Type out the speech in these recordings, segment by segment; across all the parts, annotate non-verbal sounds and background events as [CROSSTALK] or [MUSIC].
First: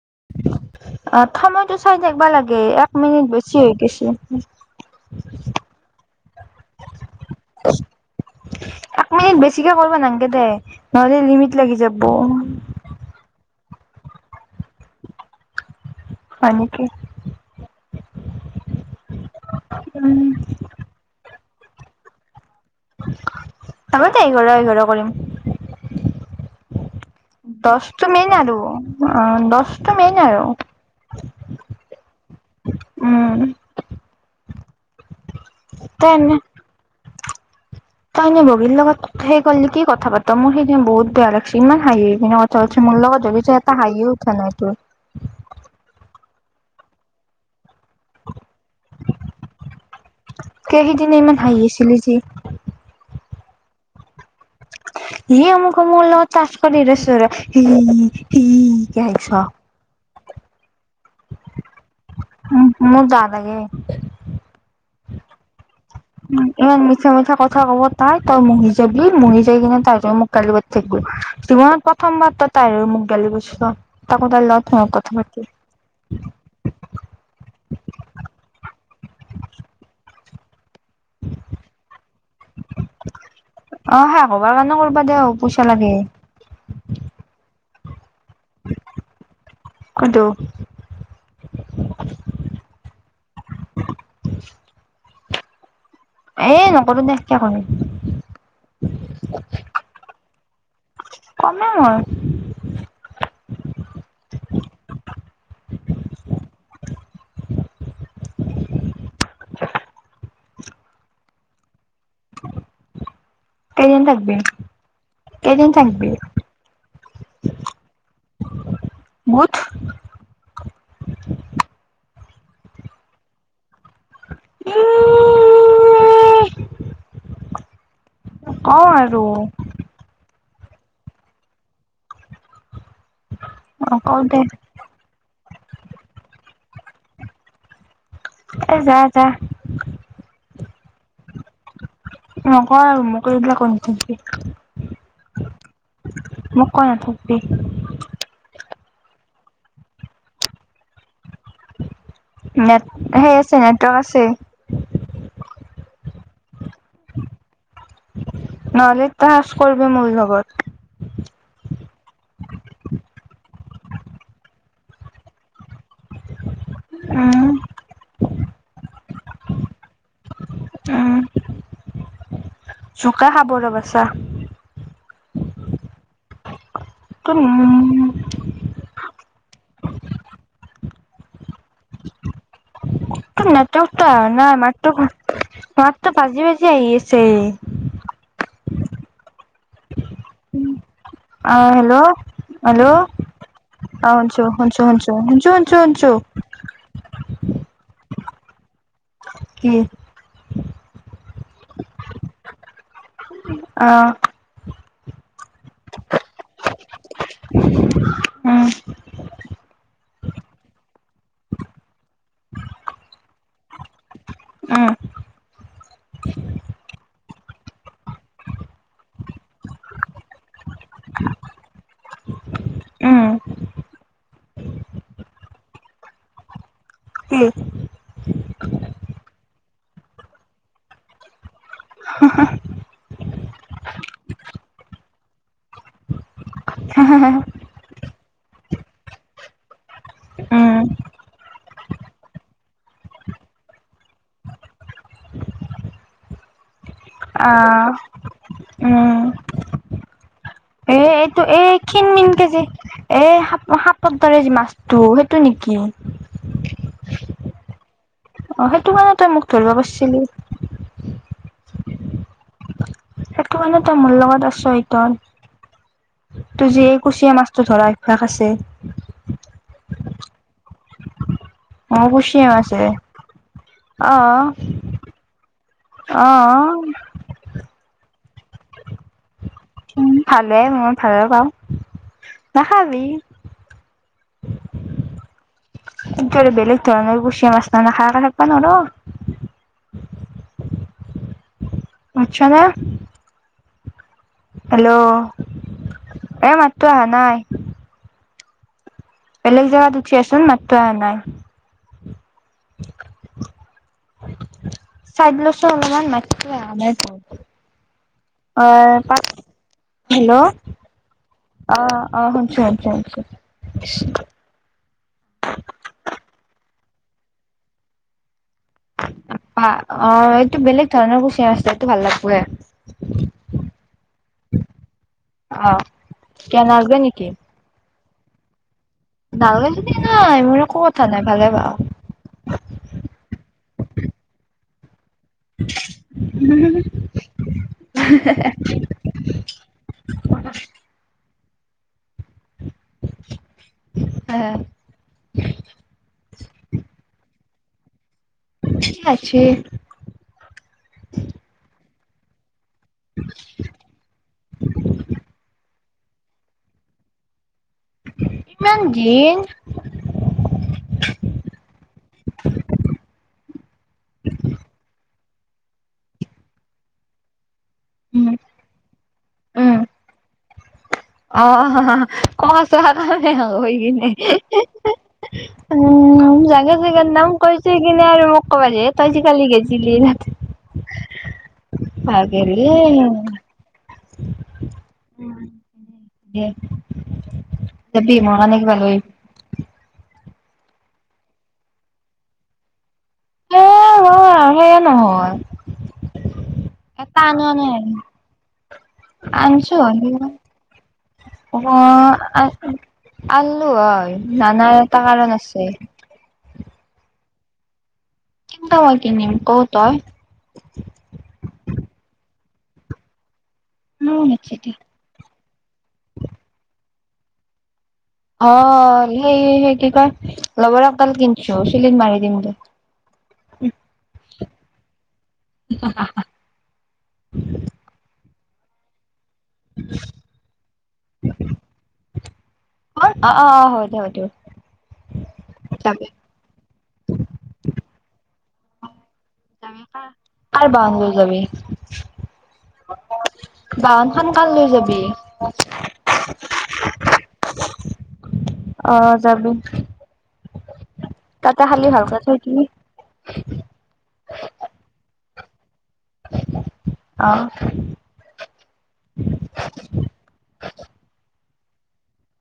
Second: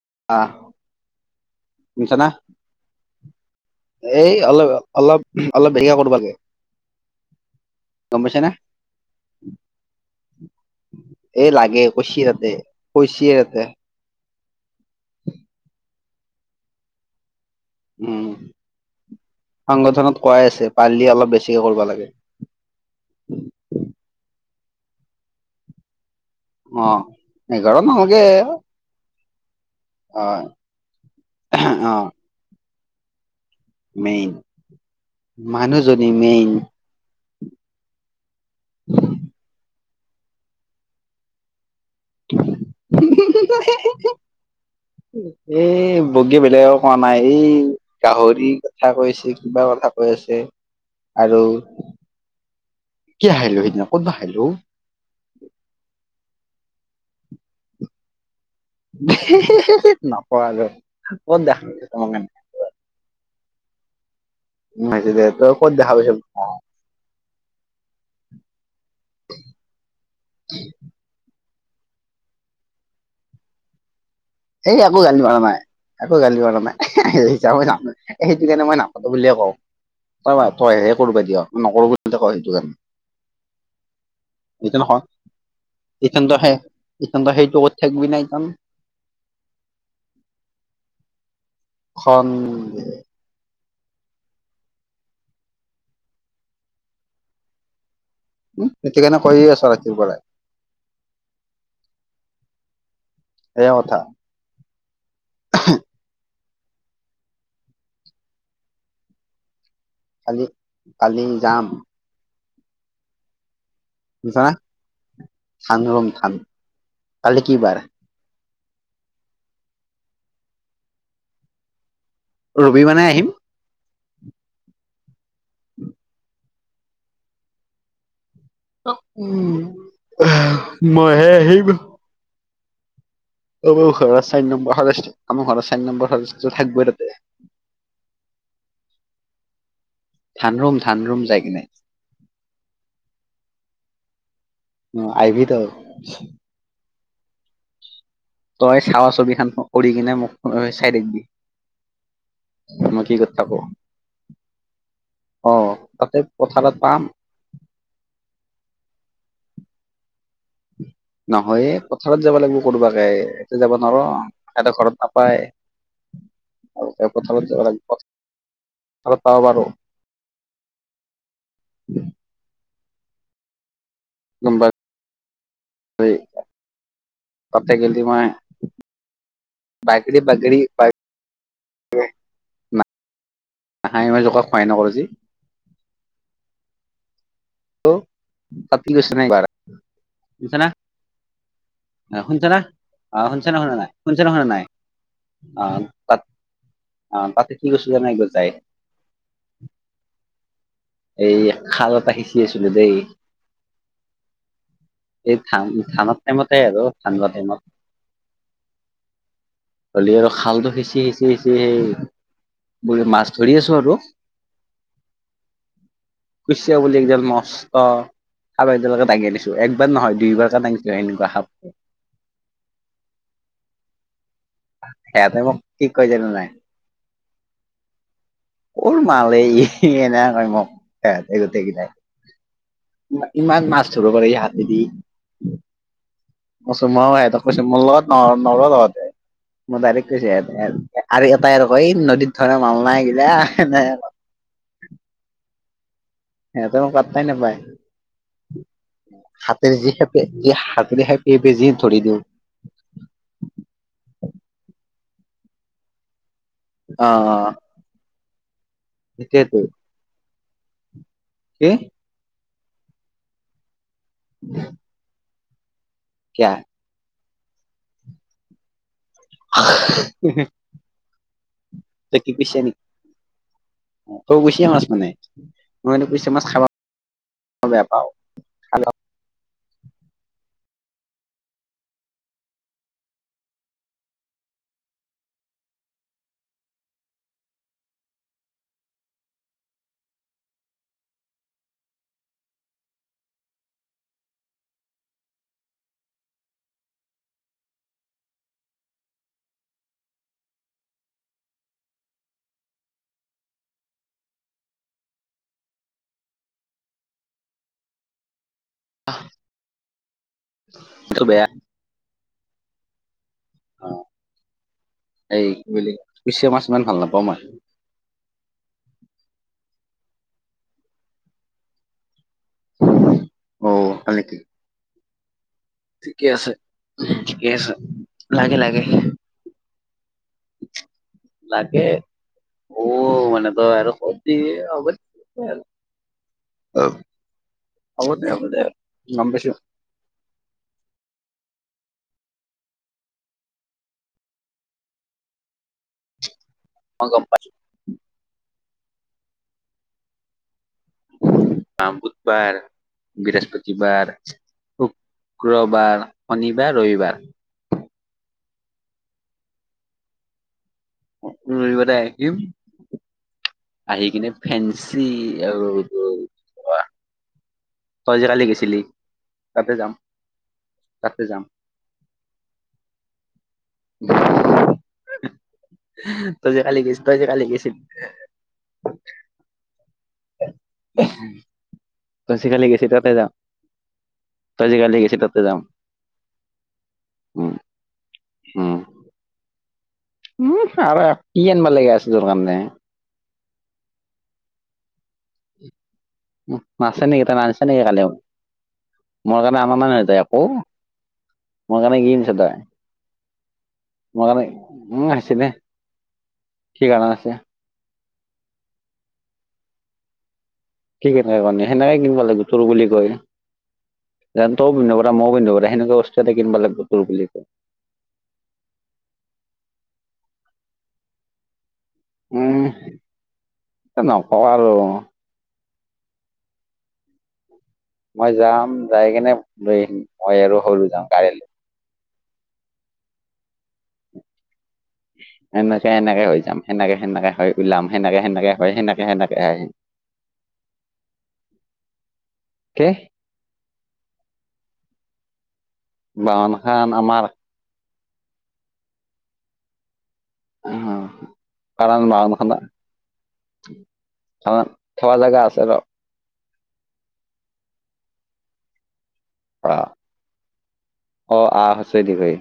[UNINTELLIGIBLE] অ' সময়টো চাই শুনিছা থাকিবা না লাগে এক মিনিট বেছি হৈ গৈছে। এই অলপ অলপ [UNINTELLIGIBLE] [UNINTELLIGIBLE] গম পাইছা না এক মিনিট বেছিকে কৰিব নালাগে দে নহলে এই লিমিট লাগি লাগে যাব। কৈছি তাতে [UNINTELLIGIBLE] হয় নেকি? উম, সংগঠনত উম কৰাই আছে পাৰিলি অলপ বেছিকে কৰিব লাগে। আগতে এঘৰ এঘৰ কৰিম। অ'। এঘাৰ দশটো মেইন আৰু অ' দশ হয় আহ। উম। মেইন মানুহজনী তই মেইন। তাইনে বগীৰ লগত সেই কৰলি কি কথা পাত মোৰ সেইদিনা বহুত বেয়া লাগিছি। ইমান হাঁহি কিনে কথা পাতিছ মূৰ লগত হ'লেতো এটা হাঁহিও উঠা নাই তোৰ। বেলেগও কোৱা নাই এই গাহৰি কথা কৈছে কিবা কথা কৈ আছে কে সিদিনা ইমান আৰু হাঁহি আছিলি যি কি হাহিঁলো সেইদিনা ক'ত বা হাহিঁলো অ'। [INAUDIBLE] কে হাঁহিছ নকওঁ আৰু যা ক'ত দেখলি উম, [UNINTELLIGIBLE] মোৰ দা লাগে। [UNINTELLIGIBLE] তোক ইমান মিছা মিছা ক'ত কথা ক'ব তাই তই মৰি যাবি। মহি যায় কিনে তাই মোক গালি পাৰি থাকিব। জীৱনত প্ৰথমবাৰ তাইৰ হৈ মোক গালি পাৰিছ। সেই একো গালি পৰা নাই একো গালি পৰা নাই। [UNINTELLIGIBLE] সেইটো কাৰণে মই নাপাতো বুলিয়ে কওঁ [UNINTELLIGIBLE] তই হে কৰিব দিয় নকৰো বুলি যে কওঁ সেইটো কাৰণে। অ সেয়া কবাৰ কাৰণে এতিয়া কৰবা নহয় দে পইচা লাগে এতিয়াটো সেই সেইটো ঠেক [UNINTELLIGIBLE] কোনটো? খন [INAUDIBLE] এ নকৰো দে কিয় কৰিম। উম, সেইতো কাৰণে কৈয়ে আছো ৰাতিৰ পৰাই। কমেই মই সেয়া কথা কালি কালি যাম। [INAUDIBLE] কেইদিন থাকবি বুজিছা না কেইদিন ধান ৰুম থাকবি? ধান কালি কি বাৰ মুঠ? ৰবি মানে আহিম। [INAUDIBLE] কওঁ আৰু উম, এহ মই হে আহিম। অ', কওঁ ঘৰত দে চাৰি নম্বৰ [UNINTELLIGIBLE] আমাৰ ঘৰত চাৰি নম্বৰ [UNINTELLIGIBLE] থাকবৈ লা এ যা যা। ধান ৰুম ধান ৰুম যায়। নকয়ও আৰু মোক এইবিলাক নাথাকিবি। অ', আহিবি তই। মোক কৈ নাথাকিবি তই চাৱা ছবিখনে উৰি কিনে মোক চাই থাকবি। নেট সেই আছে নেটৱৰ্ক আছে। অ', তাতে পথাৰত এটা পাম। নহ'লে তাচ কৰিব মোৰ লগত। [INAUDIBLE] নহয়ে পথাৰত যাব লাগিব কোনোবাকে এয়াতে যাব নোৱাৰ সিহঁততে ঘৰত নাপায়। অলপ টাইম কথা উম পাতি যাব লাগিব অলপ পাব পাৰো। উম, জোকা খাব ৰ'হ বাছা। হেই। তোৰ কতে উম গেলি মই। বাগৰি বাগৰি বা [UNINTELLIGIBLE] ত' নেটৱৰ্কতো অহা না মাততো যি মাততো ভাজি ভাজি আহি আছে। ত' [UNINTELLIGIBLE] এ অ হেল্ল' শুনছ নে হেল্ল' অ, শুনছ নে শুনা নাই অ শুনছ নে শুনছো শুনা নাই শুনছো শুনছো শুনছো শুনছো অ' শুনছো অ', তাতে কি [UNINTELLIGIBLE] এই গছ যায়। কি? এই খাল এটা সিঁচি আছিলোঁ দেই। অ এই ধান ধানৰ টাইমতে আৰু ধানদোৱা টাইমত। উম হলি আৰু খালটো সিঁচি সিঁচি সিঁচি সেই বোলে মাছ ধৰি আছোঁ আৰু উম খুচিয়াবলে এই যে মস্ত সাপ একডালকে দাঙি আনিছোঁ। একবাৰ নহয়, দুইবাৰকে দাঙিছো এনেকুৱা সাপ। উম। [UNINTELLIGIBLE] মোক কি কয় জানা নাই? কি? সৰু মাল হে ই। এনে কয় মোক সেহেতি গোটেই কেইটাই। [INAUDIBLE] ইমা ইমান মাছ ধৰো পাৰে ই হাতেদি। কৈছোঁ ময়ো সেহেতক কৈছোঁ মোৰ লগত নৰ নৰয় [UNINTELLIGIBLE] মই ডাইৰেক্ট কৈছে এটাই উম আৰু আৰু এটাই আৰু কয় এই নদীত ধৰা মাল নাই গিলা এনে কয়। [INAUDIBLE] তেওঁ মোক পাত্তাই অ নাপায়। উম হাতেৰে যি খেপে যি এ হাতেৰে সেপে এই এইটো বেজি ধৰি ক্ষীণ দিওঁ। মিনকে যে এ' সাপ সাপৰ দৰে যে মাছটো সেইটো নেকি? অ' অ'। অ', সেইটো কাৰণে তই মোক সেইটোৱেতো ধৰিব পাৰিছিলি। কি? সেইটো কাৰনে তই মোৰ লগত আছ ইতয়। কিয়া তোৰ যি এই কুচিয়াঁ মাছটো ধৰা অভ্যাস আছে। [UNINTELLIGIBLE] অ', তই কি কুচিয়াঁ কুচিয়া আছে। নেকি তই কুচিয়া মাছ মানে, মই এনে কুচিয়াঁ মাছ খাব অ', বেয়া পাওঁ। হেল্ল' ভালে। মই ভালৰ পাওঁ। নাখাবি। [UNINTELLIGIBLE] [UNINTELLIGIBLE] বেলেগ ধৰণৰ কুচিয়াঁ মাছ [UNINTELLIGIBLE] নোখোৱাকে থাকব নোৱাৰোঁ। আচ্ছা না হেল্ল' এই মাতটো অহা নাই। বেলেগ জেগাত উঠিয়াচোন মাতটো অহা নাই। আ [UNINTELLIGIBLE] অনুমান মাতটো অহা নাই [UNINTELLIGIBLE] অ', [UNINTELLIGIBLE] হেল্ল' বেয়া অ', অ'। [UNINTELLIGIBLE] অ', শুনছো এই কি বুলি কুচিয়াঁ মাছ ইমান ভাল নাপাওঁ মই। আ অ', এইটো বেলেগ ধৰণৰ কুচিয়াঁ মাছটো এইটো ভাল লাগে। অ হয় নেকি [UNINTELLIGIBLE] আ, ঠিকে কিয় [UNINTELLIGIBLE] লাগে লাগে। বাৰৈ লাগে। অ' মানে তই আৰু সুত দিবি, হব'তে। [UNINTELLIGIBLE] হব দে, হব দে গম পাইছোঁ। [UNINTELLIGIBLE] [UNINTELLIGIBLE] মই গম পাইছোঁ। ঠিক আছে। বৰ, বৃহস্পতিবাৰ, শুক্ৰবাৰ শনিবাৰ, ৰবিবাৰ। কিমান ঘিণ? ৰবিবাৰে আহিম আহি কিনে ফেঞ্চি [UNINTELLIGIBLE] তই যে উম কালি গৈছিলি, তাতে উম যাম। তাতে [UNINTELLIGIBLE] যাম উম, তই যে জাকে কালি গেছ জাগাত তই যে নাম কালি কৈছে গেছিলি। কিন্তু মোক কব দে, তই যে কালি গেইছিলি। তই যে কালি ভাগেৰে গেইছিলী তাতে যাম। কালি গৈছে তাতে যাম। দে। উম, যাবি মই কাৰণে উম, কিবা লৈ আহিবি। উম, আৰু কি আনিব লাগে আছে তোৰ কাৰনে? মোৰ মোৰ সেয়া নহয়। উম, মাছে নেকি ত' মানিছে নেকি কালি মোৰ কাৰণে অনা আনিছোঁ। নাই নহয় তই একো অ', মোৰ কাৰণে কি আনিছ আ তই আনিলোঁ হয়, মোৰ কাৰণে নানাৰ এটা উম, আহিছে কাৰণ দে আছে। কি কাৰণ আছে? কিন্তহে কিনিম ক' তই? কি কথা কওঁ কাৰে, সেনেকে কিনিব লাগে তোৰ বুলি কয়। উম, চিটি জয়ন্তও পিন্ধিব পৰা মইও পিন্ধিব পৰা সেনেকুৱা বস্তু এটা কিনিব লাগিব তোৰ বুলি কৈ। অ' সেই সেই কি কয়, লবৰগ কাল কিনিছো। ফিলিং মাৰি দিম গে। এ, নকৰোঁ আৰু। [INAUDIBLE] মই যাম যাই কেনে লৈ আহিম। মই আৰু সৰু যাওঁ কাইলে। মৰ, অ', অ', অ' হব দে। এনেকে এনেকে হৈ যাম, সেনেকে সেনেকে হয় ওলাম, সেনেকে সেনেকে হৈ সেনেকে সেনেকে আহি হেনেকা, কাৰ বাহুৰজনী কে বাহনখন কাৰ লৈ যাবি? বাহনখন আমাৰ। অ' যাবি। উম। তাতে খালি কাৰ ভালকে থৈ মাৰখান, দিবি থোৱা জাগা আছে। ৰ অ'। অ'। অ, আ, হশ্বৈ, দিৰগৈ।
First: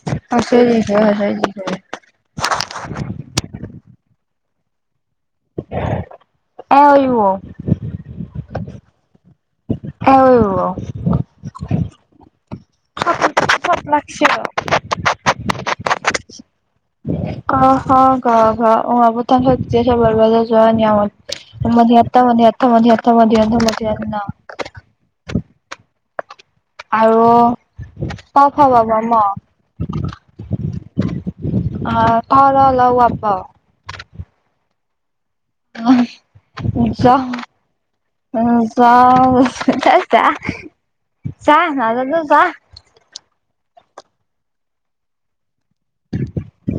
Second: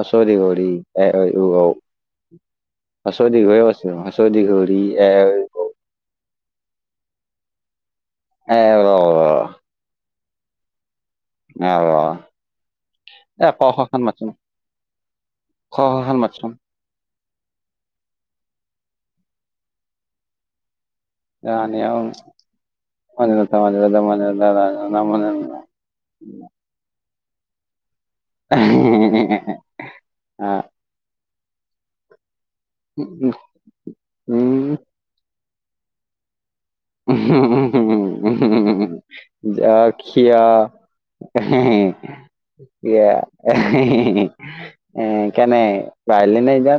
হচৌ, দিৰগৌ, হৈছে ৰি, দিছে এ, হৈছে অই, ও, দিছে। ঔ। হচৌ, দিৰগৌ আছে। হচৌ দিৰগৌ ৰি, এ আয়ুও। [UNINTELLIGIBLE] [UNINTELLIGIBLE] আৰু আৰু। এই ক, চব খখন লাগছে মাতচুন। ৰ। খ, খখন মাতচুন। ক, খ, গ, ঘ, ঙ, চ, ছ, জ, ঞ মধিয়ান্ত [INAUDIBLE] মধিয়ান্ন [INAUDIBLE] আৰু পফা পাব ম [INAUDIBLE] আহ, উম, উম, উম। অ'। জ, উ, জা জা, নাজানো জা, জা। এ, কেনে পাহিৰলি না, এতিয়া।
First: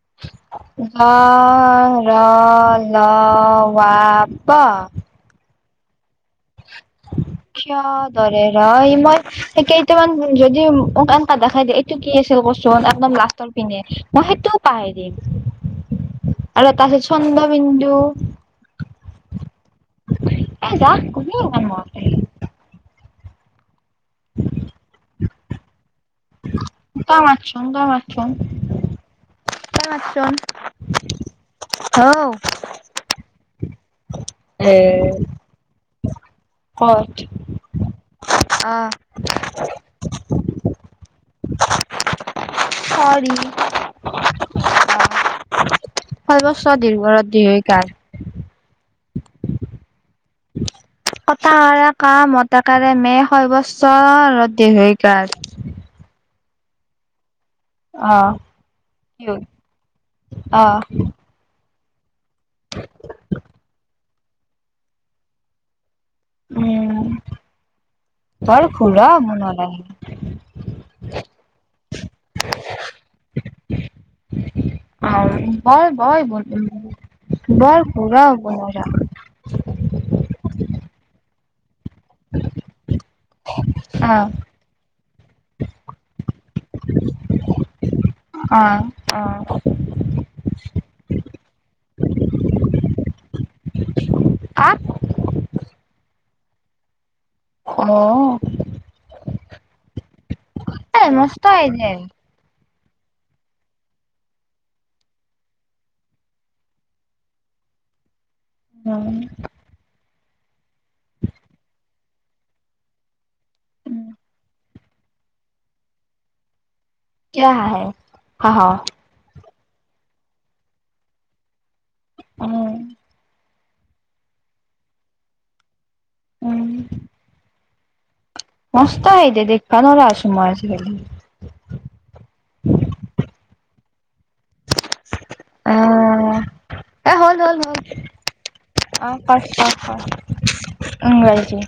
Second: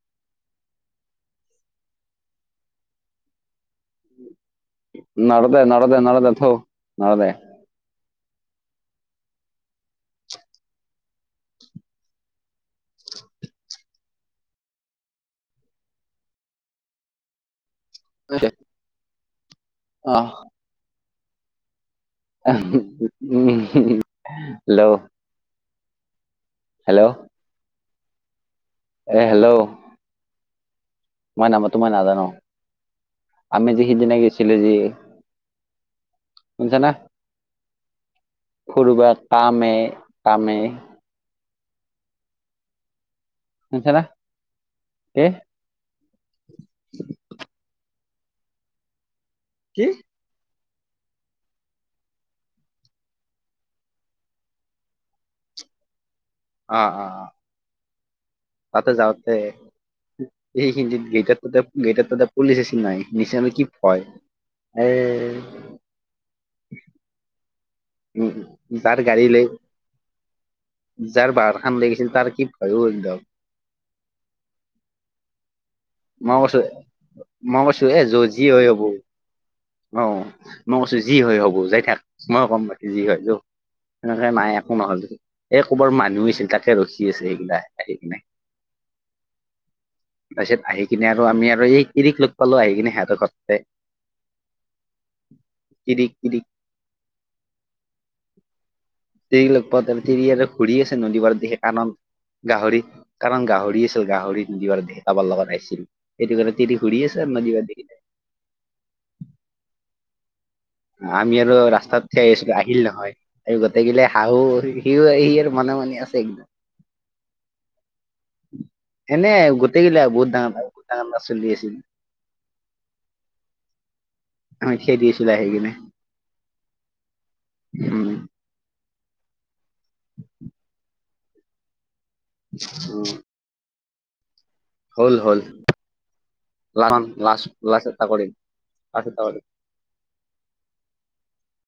[INAUDIBLE] নডদে, নদে, নডদে খিয় দৰে, ৰ, মই, সেই কেইটামান যদিান ক, দেখাই দিয়, এইটো কি আছিল কচোন আপ লাষ্টৰ পিন্ধে মই সেইটোও পাহে দিম। আৰু তাৰত চন্ধ বিন্দু। [INAUDIBLE] এ, যা কুনে ইমান মনত ৰাখে। [UNINTELLIGIBLE] হ্ল'? তই মাতচোন, তই মাতচোন। এ, হেল্ল'? তই মাতচোন মই নাপাতো, মই হৌ নাজানো তোমাৰ নাজানো, আমি যি সিদিনা গৈছো। চিলোজি ক'ত? অ সৰুবা কামে, কামে হয়। শুনিছা না [UNINTELLIGIBLE] কি সৰ্ব্বোচ বছৰ দীৰ্ঘ ৰাতি এই কাল। কি? কটা, কা, মতকাৰে মে, শয় বছৰ ৰ, দীঘৰি কাৰ। অ', অ', অ'। অ'। তাতে কি যাওঁতে, অ', এইখিনিত গেইটাৰতে, গেইটাৰ ততে পুলিচে আহিছিল নহই, নিচা বিকি ভয়, এ উম উম, যাৰ গাড়ী লৈ [UNINTELLIGIBLE] যাৰ বাৰ খণ লৈ গৈছিল তাৰ কি ভয়ো এক দম। হায় মই কৈছো [INAUDIBLE] মই কৈছো এ, যত যি হৈ হব, অ', মই কৈছো যি হৈ হ'ব। যাই থাক মই [UNINTELLIGIBLE] যি হয়। সেনেকে অ'। নাই, একো নহল দে, এই কবাৰ মানুহ আছিল, তাকে ৰখি আছিল, সেইগিলা আহে কিনে। অ', অ'। তাৰ পিছত আহি কিনে আৰু, আমি আৰু এই ইৰিক লগ পালো আহি কিনে, সিহঁত ঘৰতে। কাক কিদি, কিদি খু'ন তিৰি লগ, প, তিৰি আৰু ঘূৰি আছে, এই নদী পাৰত মস্ত দিখি এই যে। কানত গাহৰি কাৰণ গাহৰি আছিল, গাহৰি [UNINTELLIGIBLE] দে কাবাৰ লগত আহিছিল, সেইটো কাৰণে তিৰি ঘুৰি আছে আৰু নদী পাৰ দি। [UNINTELLIGIBLE] উম। আমি আৰু ৰাস্তাত সেই আহিল নহয় আৰু গোটেইকিললে হাঁহো, সি আহি মনে মনে আছে একদম। কিয় হাঁহে হাঁহ। দেখিলে বহুত [UNINTELLIGIBLE] চলি আছিল। উম, [UNINTELLIGIBLE] দিছিলে আহি কিনে। উম, উম, মস্ত হৈ দে দেখবা নৰা হৈছোঁ আজিকালি। [UNINTELLIGIBLE] হল, হল অ', এ হ'ল হ'ল হ'ল। [UNINTELLIGIBLE] এটা কৰিম। লাষ্ট এটা কৰিম [UNINTELLIGIBLE]